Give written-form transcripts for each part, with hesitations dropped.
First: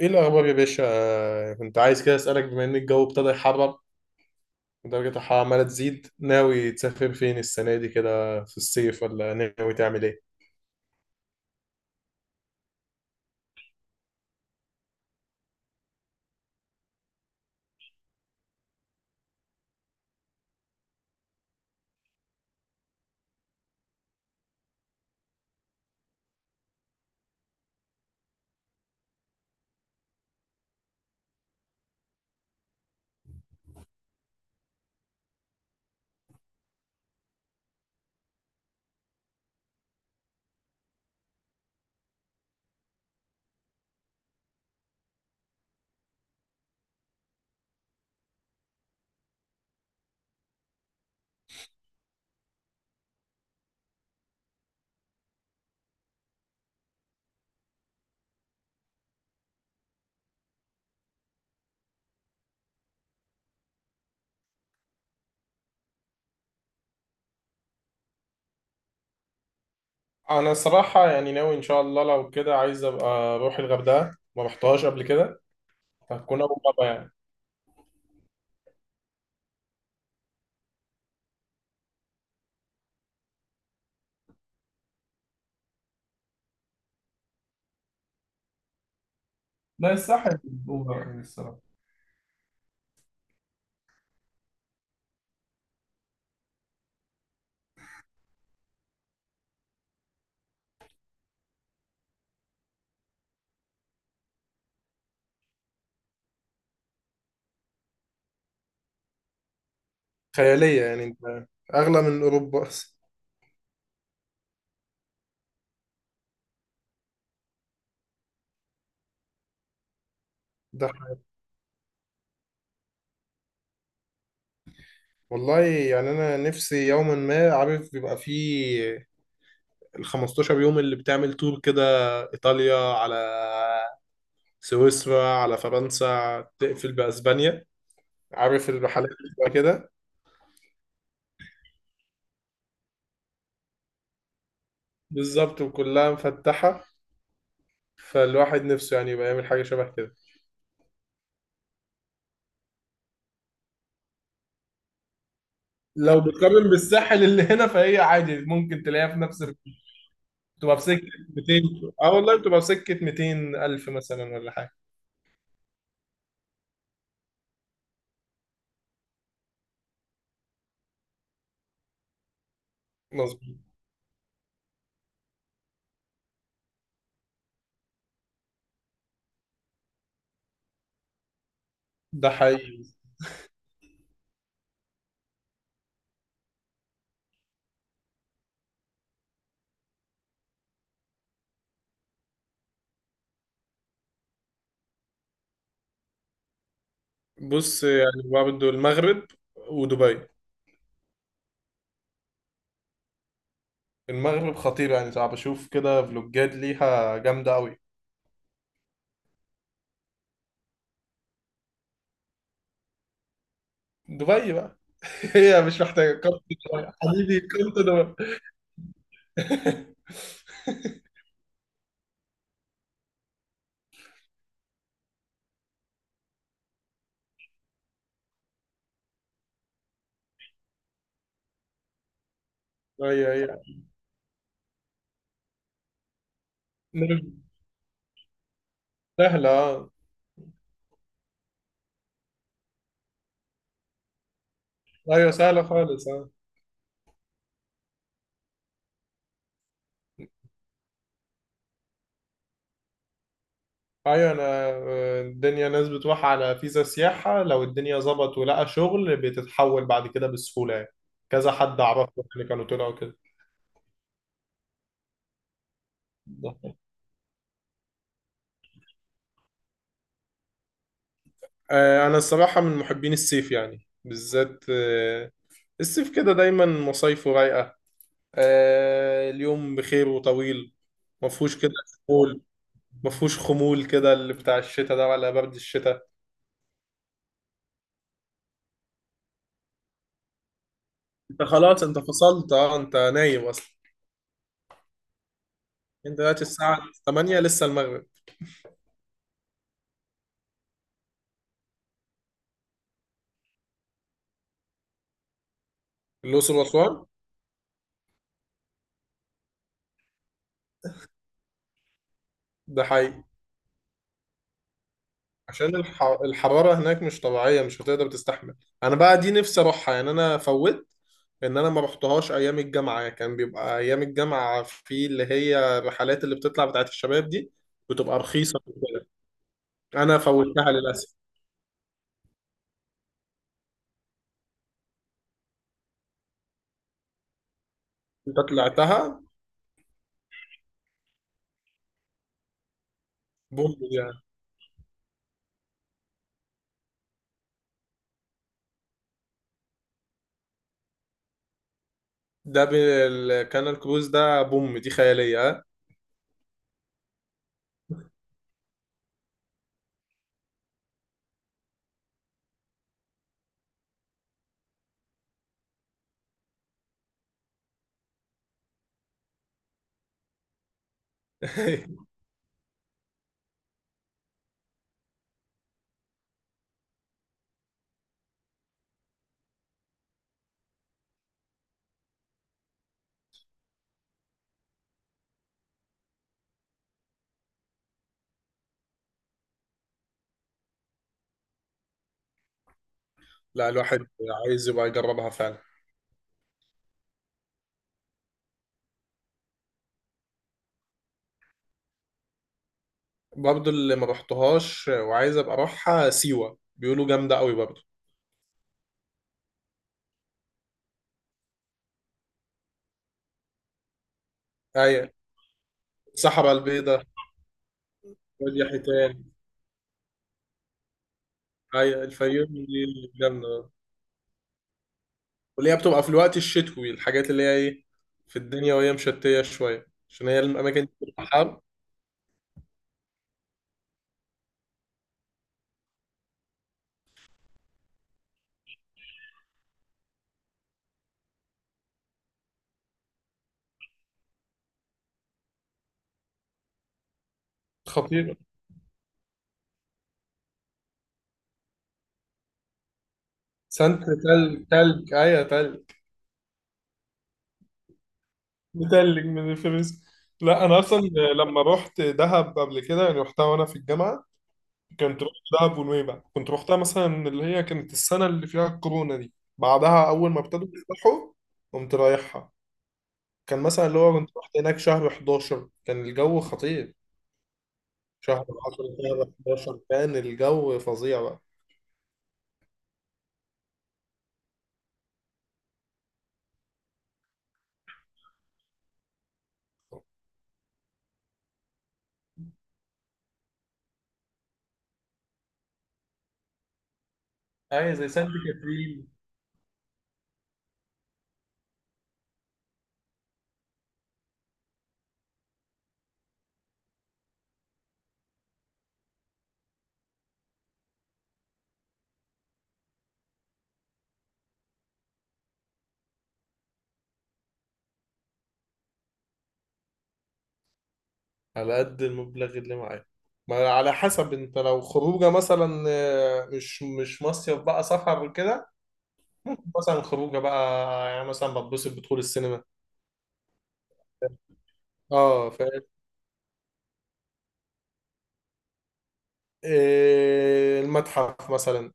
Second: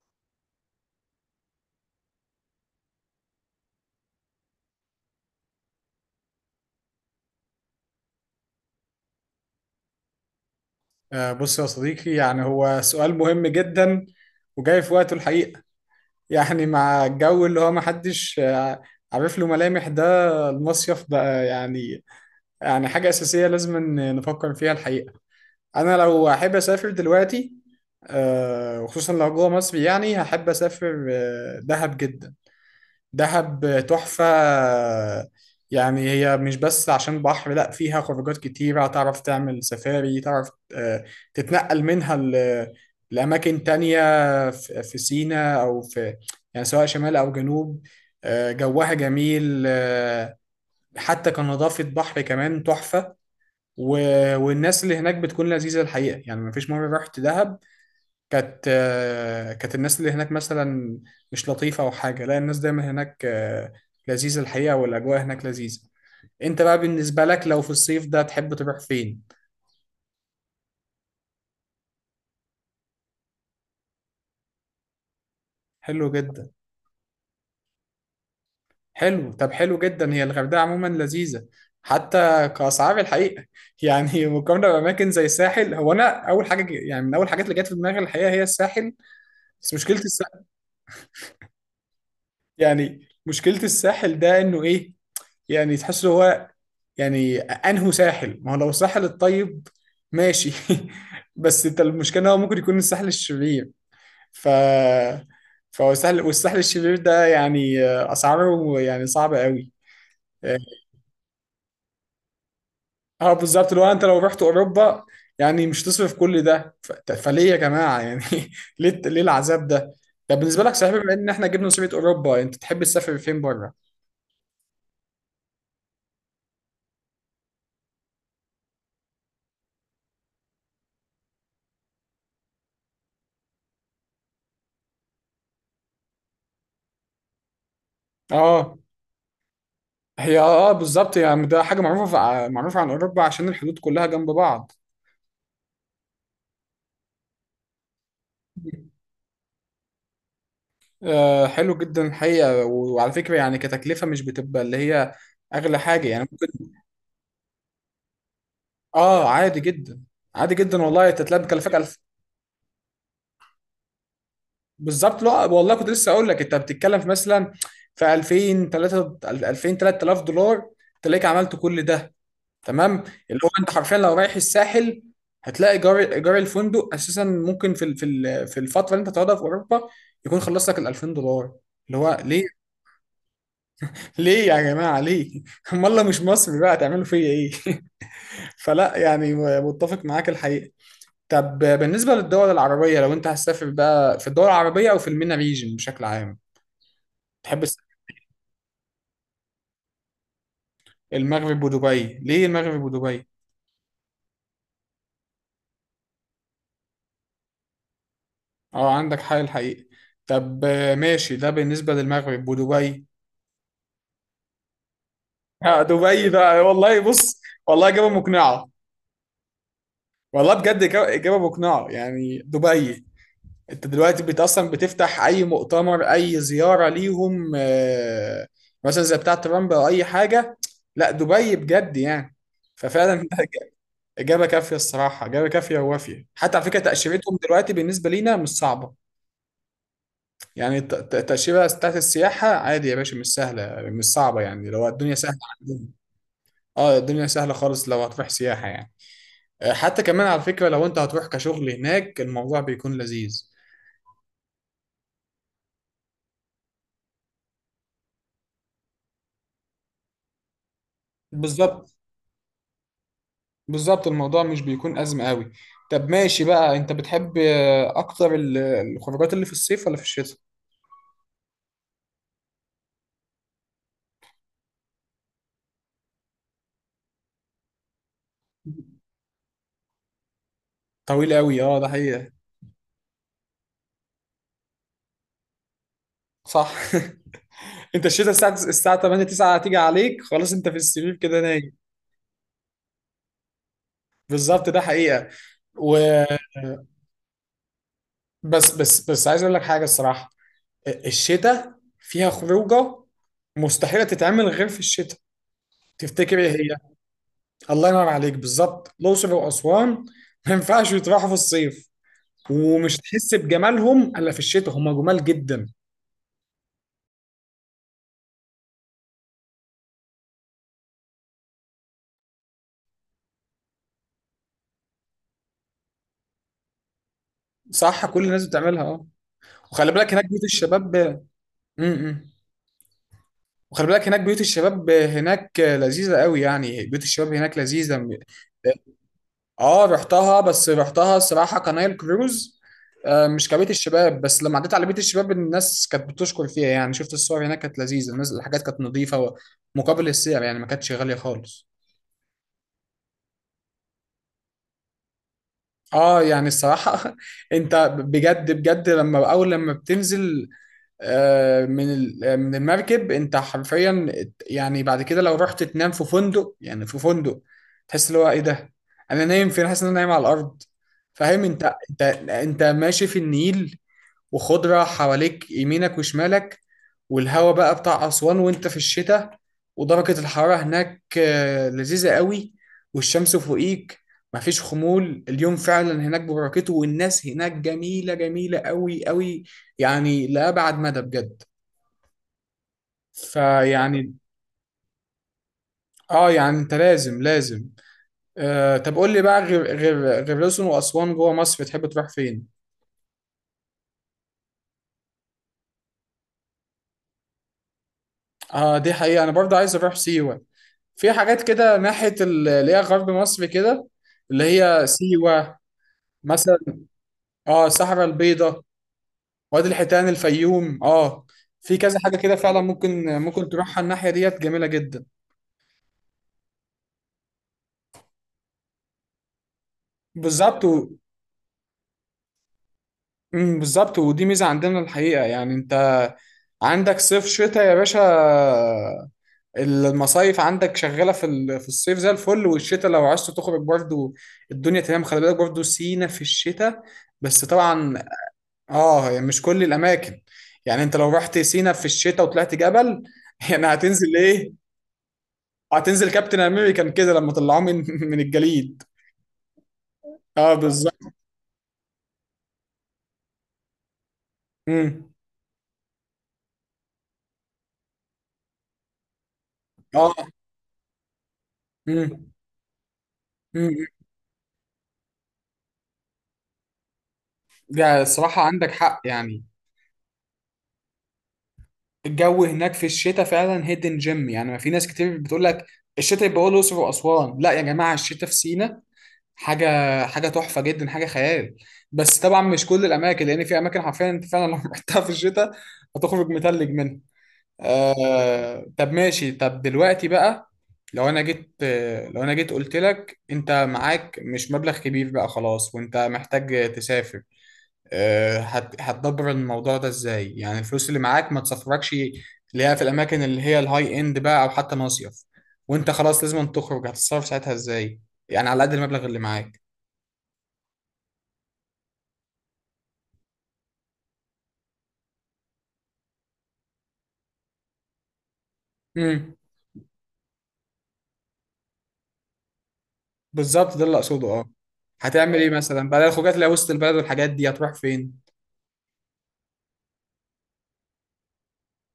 ايه الاخبار يا باشا؟ كنت عايز كده اسالك، بما ان الجو ابتدى يحرر ودرجة الحرارة عمالة تزيد، ناوي تسافر فين السنة دي كده في الصيف، ولا ناوي تعمل ايه؟ بص يا صديقي، يعني هو سؤال مهم جدا وجاي في وقته الحقيقة. يعني مع الجو اللي هو محدش عارف له ملامح ده، المصيف بقى يعني حاجة أساسية لازم إن نفكر فيها الحقيقة. أنا لو أحب أسافر دلوقتي وخصوصا لو جوه مصر، يعني هحب أسافر دهب جدا. دهب تحفة. يعني هي مش بس عشان بحر، لا، فيها خروجات كتيرة، تعرف تعمل سفاري، تعرف آه، تتنقل منها لأماكن تانية في سيناء أو في، يعني سواء شمال أو جنوب. جوها جميل، حتى كنظافة بحر كمان تحفة. والناس اللي هناك بتكون لذيذة الحقيقة. يعني مفيش مرة رحت دهب كانت كانت الناس اللي هناك مثلا مش لطيفة أو حاجة، لا، الناس دايما هناك لذيذة الحقيقة، والأجواء هناك لذيذة. أنت بقى بالنسبة لك لو في الصيف ده تحب تروح فين؟ أنا الصراحة يعني ناوي إن شاء الله، لو كده عايز أبقى أروح الغردقة، ما رحتهاش قبل كده. حلو هتكون جدا. أول مرة يعني. حلو، طب حلو جدا. هي الغردقة عموما لذيذة، حتى كأسعار الحقيقة. يعني مقارنة بأماكن زي الساحل، هو أنا أول حاجة يعني من أول الحاجات اللي جت في دماغي الحقيقة هي الساحل. بس لا، مشكلة الساحل الساحل، الأولى يعني الصراحة. يعني مشكلة الساحل ده إنه إيه، يعني تحس هو، يعني انهو ساحل. ما هو لو الساحل الطيب ماشي، بس انت المشكله إن هو ممكن يكون الساحل الشرير. ف فهو الساحل، والساحل الشرير ده يعني اسعاره يعني صعبه قوي. خيالية يعني، أنت. أغلى من أوروبا أصلا. اه بالظبط، اللي هو انت لو رحت اوروبا، يعني مش تصرف كل ده، فليه يا جماعه؟ يعني ليه ليه العذاب ده؟ طب بالنسبه لك، ده صحيح، بما حقيقي. ان احنا جبنا سيره اوروبا، انت تحب تسافر فين بره؟ والله يعني أنا نفسي يوما ما، عارف بيبقى فيه ال 15 يوم اللي بتعمل تور كده، إيطاليا على سويسرا على فرنسا، تقفل بأسبانيا. عارف اه. الرحلات اللي بتبقى كده. هي، اه، بالظبط، يعني ده حاجه معروفه عن اوروبا، عشان الحدود كلها جنب بعض. بالظبط، وكلها مفتحة، فالواحد نفسه يعني يبقى يعمل حاجة شبه كده. حلو جدا الحقيقة، وعلى فكرة، يعني كتكلفة مش بتبقى اللي هي أغلى حاجة لو يعني. بتقارن بالساحل اللي هنا فهي عادي، ممكن تلاقيها في آه، نفس عادي جدا. عادي بتبقى جدا في سكة والله، أنت تلاقي 200. مكلفك ألف. اه، والله بتبقى في سكة 200 ألف مثلا ولا حاجة. بالظبط، لا والله كنت لسه أقول لك، أنت بتتكلم في مثلا في 2000 3000 دولار تلاقيك عملت كل ده. تمام. اللي هو مظبوط. أنت حرفيا لو رايح الساحل هتلاقي إيجار الفندق أساسا ممكن في الفترة اللي أنت هتقعدها في أوروبا يكون خلص لك ال 2000 دولار. اللي هو ده ليه؟ حقيقي. ليه يا جماعة؟ ليه؟ أمال لو مش مصري بقى هتعملوا فيا إيه؟ فلا، يعني متفق معاك الحقيقة. طب بالنسبة للدول العربية، لو انت هتسافر بقى في الدول العربية او في المينا ريجن بشكل عام، تحب تس- بص، يعني برضه المغرب ودبي. المغرب ودبي؟ ليه المغرب ودبي؟ المغرب خطير يعني، صعب أشوف كده فلوجات ليها جامدة أوي. اه، عندك حق الحقيقة. طب ماشي، ده بالنسبة للمغرب ودبي. دبي بقى هي مش محتاجة دبي كارت. بقى، دبي والله بص، حبيبي، كارت والله إجابة دبي. مقنعة. والله بجد، إجابة مقنعة يعني. دبي انت دلوقتي بت اصلا بتفتح اي مؤتمر، اي زياره ليهم، مثلا زي بتاعه ترامب او اي حاجه، لا دبي بجد يعني. ففعلا ايوه، ايوه. اجابه كافيه الصراحه، اجابه كافيه ووافيه. حتى على فكره نعم. تاشيرتهم دلوقتي بالنسبه لينا مش صعبه. سهلة، اه. يعني التاشيره بتاعت السياحه عادي يا باشا، مش سهله، مش صعبه، يعني لو الدنيا ايوه، سهله سهلة عندهم. خالص، اه. اه، الدنيا سهله خالص لو هتروح سياحه يعني. حتى كمان على فكره لو انت هتروح كشغل هناك، الموضوع بيكون لذيذ. ايوه انا، الدنيا ناس بتروح على فيزا سياحة، لو الدنيا ظبط ولقى شغل بتتحول بعد كده بسهولة يعني. كذا حد بالظبط. اعرفه يعني، كانوا طلعوا كده. بالظبط، الموضوع مش بيكون أزمة قوي. طب ماشي بقى، انت بتحب اكتر الخروجات اللي في الصيف ولا في الشتاء؟ انا الصراحة من محبين الصيف يعني، بالذات الصيف كده دايما مصايفه رايقة. اليوم بخير وطويل، طويل مفهوش قوي، كده اه، ده حقيقة. خمول. مفهوش خمول كده اللي بتاع الشتاء ده، ولا برد الشتاء. صح. انت الشتاء الساعة 8 9 هتيجي عليك، خلاص انت في السرير كده انت نايم. خلاص انت فصلت، اه انت نايم اصلا. بالظبط، ده حقيقة. و انت دلوقتي الساعة 8 لسه المغرب. بس بس بس، عايز اقول لك حاجة الصراحة. الشتاء فيها خروجة مستحيلة تتعمل غير في الشتاء. تفتكر ايه الأقصر هي؟ وأسوان. الله ينور عليك، بالظبط، الأقصر وأسوان. ما ينفعش يتراحوا في الصيف، ده ومش حقيقي. تحس بجمالهم الا في الشتاء، هم جمال جدا. عشان الحرارة هناك مش طبيعية، مش هتقدر تستحمل. أنا بقى دي نفسي أروحها يعني. أنا فوت إن أنا ما رحتهاش أيام الجامعة. كان بيبقى أيام الجامعة في اللي هي الرحلات اللي بتطلع بتاعت الشباب دي، صح، بتبقى كل الناس رخيصة بتعملها اه. وكده. وخلي بالك أنا هناك بيوت فوتها الشباب. للأسف. امم وخلي بالك هناك بيوت الشباب هناك لذيذة قوي، يعني بيوت الشباب هناك لذيذة أنت طلعتها. اه، رحتها، بس رحتها الصراحة كنايل كروز، مش كبيت بوم دي يعني. الشباب. بس لما عديت على بيت الشباب، الناس كانت بتشكر فيها، يعني شفت الصور هناك كانت لذيذة، الناس، الحاجات كانت نظيفة، مقابل السعر يعني ما كانتش غالية خالص. كان الكروز ده بوم دي خيالية، ها؟ اه يعني الصراحة انت بجد بجد، لما اول لما بتنزل آه، من ال- آه، من المركب، انت حرفيا يعني بعد كده لو رحت تنام في فندق، تحس اللي هو ايه ده، انا نايم فين، حاسس ان انا نايم على الارض. فاهم؟ انت انت انت ماشي في النيل وخضرة حواليك، يمينك وشمالك، والهوا بقى بتاع أسوان، وانت في الشتاء، ودرجة الحرارة هناك لذيذة قوي، والشمس فوقيك، مفيش خمول، اليوم فعلا هناك ببركته، والناس هناك جميلة، جميلة قوي قوي، يعني لأبعد مدى بجد. لا، الواحد فيعني، عايز يبقى يجربها فعلا. اه يعني انت لازم لازم. طب قول لي بقى، غير الأقصر وأسوان، جوه مصر بتحب تروح فين؟ برضو اللي ما رحتهاش وعايز ابقى اروحها سيوة، بيقولوا جامدة قوي برضو. اه، دي حقيقة، انا برضه عايز اروح سيوة. في حاجات كده ناحية اللي هي غرب مصر كده، اللي هي ايوه. سيوة الصحراء مثلا. البيضاء. اه، الصحراء البيضاء، وادي حيتان. وادي الحيتان، الفيوم، اه، في كذا ايوه، حاجة كده الفيوم فعلا، دي ممكن جامدة. تروحها، الناحية ديت جميلة جدا. واللي هي بتبقى في الوقت الشتوي، الحاجات اللي هي ايه في الدنيا، وهي مشتية شوية عشان هي بالظبط الأماكن و... دي بتبقى حر. بالظبط، ودي ميزة عندنا الحقيقة، يعني انت عندك صيف، شتاء يا باشا. المصايف عندك شغالة في الصيف زي الفل، والشتاء لو عايز تخرج برضو الدنيا تمام. خلي بالك برضو سينا في الشتاء، بس طبعا، خطيرة. اه هي مش كل الاماكن. يعني انت لو رحت سينا في الشتاء وطلعت جبل، يعني سانت، هتنزل تلج ايه؟ تلج، ايوه تلج. هتنزل كابتن امريكان كده، لما طلعوه من من الجليد. متلج من الفلوس. اه لا، انا اصلا بالظبط. لما رحت دهب قبل كده يعني، رحتها وانا في الجامعة. امم كنت رحت دهب ونويبع، كنت رحتها مثلا اللي هي كانت السنة اللي فيها الكورونا دي. بعدها اه أول ما ابتدوا يفتحوا قمت امم رايحها. كان امم مثلا اللي هو كنت رحت هناك شهر 11، كان الجو خطير. ده الصراحه شهر عندك 10، حق شهر يعني. 11 كان الجو فظيع بقى. الجو هناك في الشتاء فعلا هيدن جيم. يعني ما في ناس كتير بتقول لك الشتاء يبقى هو الاقصر واسوان، لا يا جماعه، الشتاء في سينا حاجه، تحفه جدا، حاجه خيال. بس طبعا مش كل الاماكن، لان في اماكن حرفيا انت فعلا لو رحتها في الشتاء هتخرج متلج منها. أي زي سانت طب كاترين. ماشي، طب دلوقتي بقى، لو انا جيت قلت لك انت معاك مش مبلغ كبير بقى خلاص، وانت محتاج تسافر، هتدبر الموضوع ده ازاي؟ يعني الفلوس اللي معاك ما تسافركش اللي هي في الاماكن اللي هي الهاي اند بقى، او حتى مصيف، وانت خلاص لازم تخرج، هتتصرف ساعتها ازاي؟ يعني على قد المبلغ اللي معاك. على قد المبلغ اللي معايا. ما على حسب، انت لو خروجه مثلا، مش مصيف بقى، سفر كده. امم ممكن مثلا خروجه بقى، يعني مثلا بتبسط بدخول السينما. بالظبط، ده اللي اقصده، اه. هتعمل ايه اه فاهم، مثلا بقى، الخروجات اللي هي وسط البلد والحاجات دي هتروح فين؟ إيه، المتحف مثلا.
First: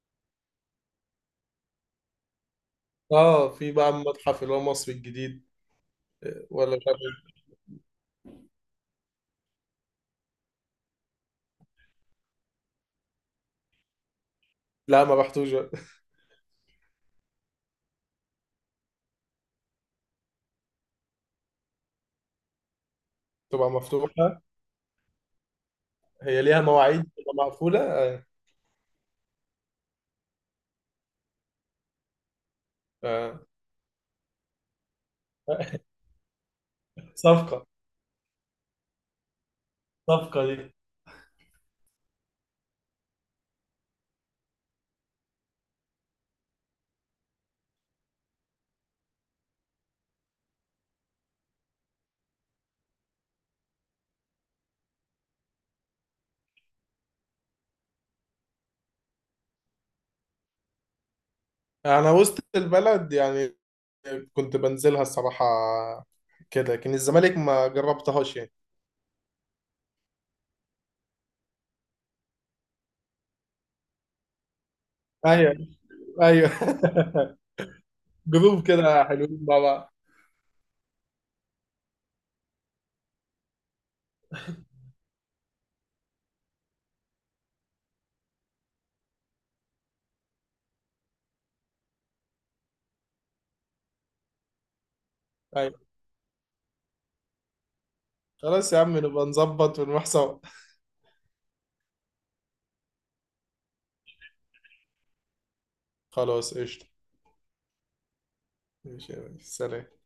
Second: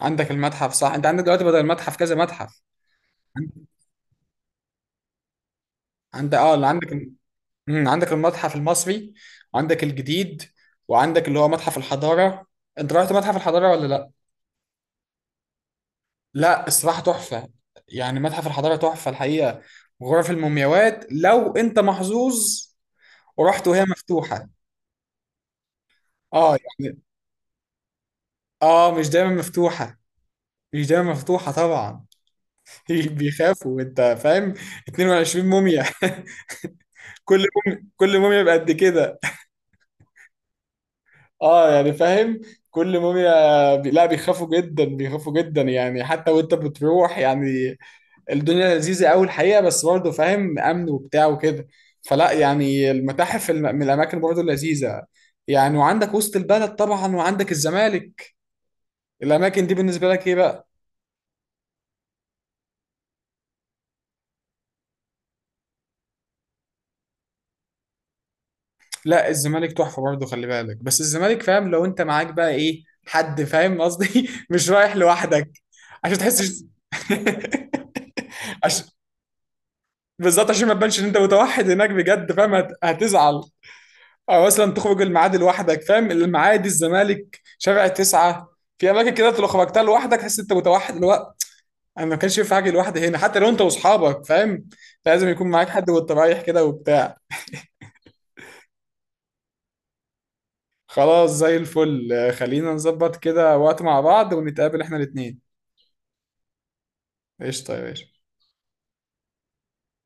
عندك المتحف، صح، انت عندك دلوقتي بدل المتحف كذا متحف. اه، عند في بقى المتحف اللي هو مصر الجديد، اه اللي ولا مش عندك، عارف إيه. عندك المتحف المصري، وعندك الجديد، وعندك اللي هو متحف الحضارة. انت رحت متحف الحضارة ولا لا؟ لا، ما رحتوش. لا الصراحة تحفة، يعني متحف الحضارة تحفة الحقيقة. غرف المومياوات لو انت محظوظ ورحت تبقى وهي مفتوحة، مفتوحة، هي اه ليها يعني مواعيد تبقى مقفولة. اه مش دايما مفتوحة، مش دايما مفتوحة طبعا. آه. بيخافوا، انت فاهم، 22 موميا. كل صفقة، موميا، كل موميا بقد كده. صفقة دي. اه يعني فاهم، لا بيخافوا جدا، بيخافوا جدا يعني، حتى وانت بتروح، يعني الدنيا لذيذة قوي الحقيقة، بس برضه فاهم، امن وبتاع وكده. فلا يعني من الاماكن برضه لذيذة يعني. وعندك وسط البلد طبعا، وعندك الزمالك. الاماكن دي بالنسبة لك ايه بقى؟ أنا وسط البلد يعني كنت بنزلها الصراحة كده، لكن الزمالك ما جربتهاش يعني. لا الزمالك تحفة برضه، خلي بالك. بس الزمالك، فاهم، لو انت معاك بقى، ايه، حد، فاهم قصدي، مش رايح لوحدك، ايوه، عشان ايوه. تحسش. جروب عشان، كده حلوين مع بعض. بالظبط، عشان ما تبانش ان انت متوحد هناك بجد، فاهم هتزعل. او مثلا تخرج الميعاد لوحدك، فاهم، المعادي، الزمالك، شارع تسعة، في اماكن كده أنت لو خرجتها لوحدك تحس انت متوحد الوقت. انا ما كانش ينفع اجي لوحدي هنا، حتى لو انت واصحابك فاهم، لازم يكون معاك ايوه، حد وانت رايح كده وبتاع. خلاص يا عم نبقى نظبط ونروح سوا. خلاص زي الفل، خلينا نظبط كده وقت مع بعض ونتقابل احنا الاتنين. خلاص، قشطة. قشطه يا باشا. ماشي يا ريس. سلام.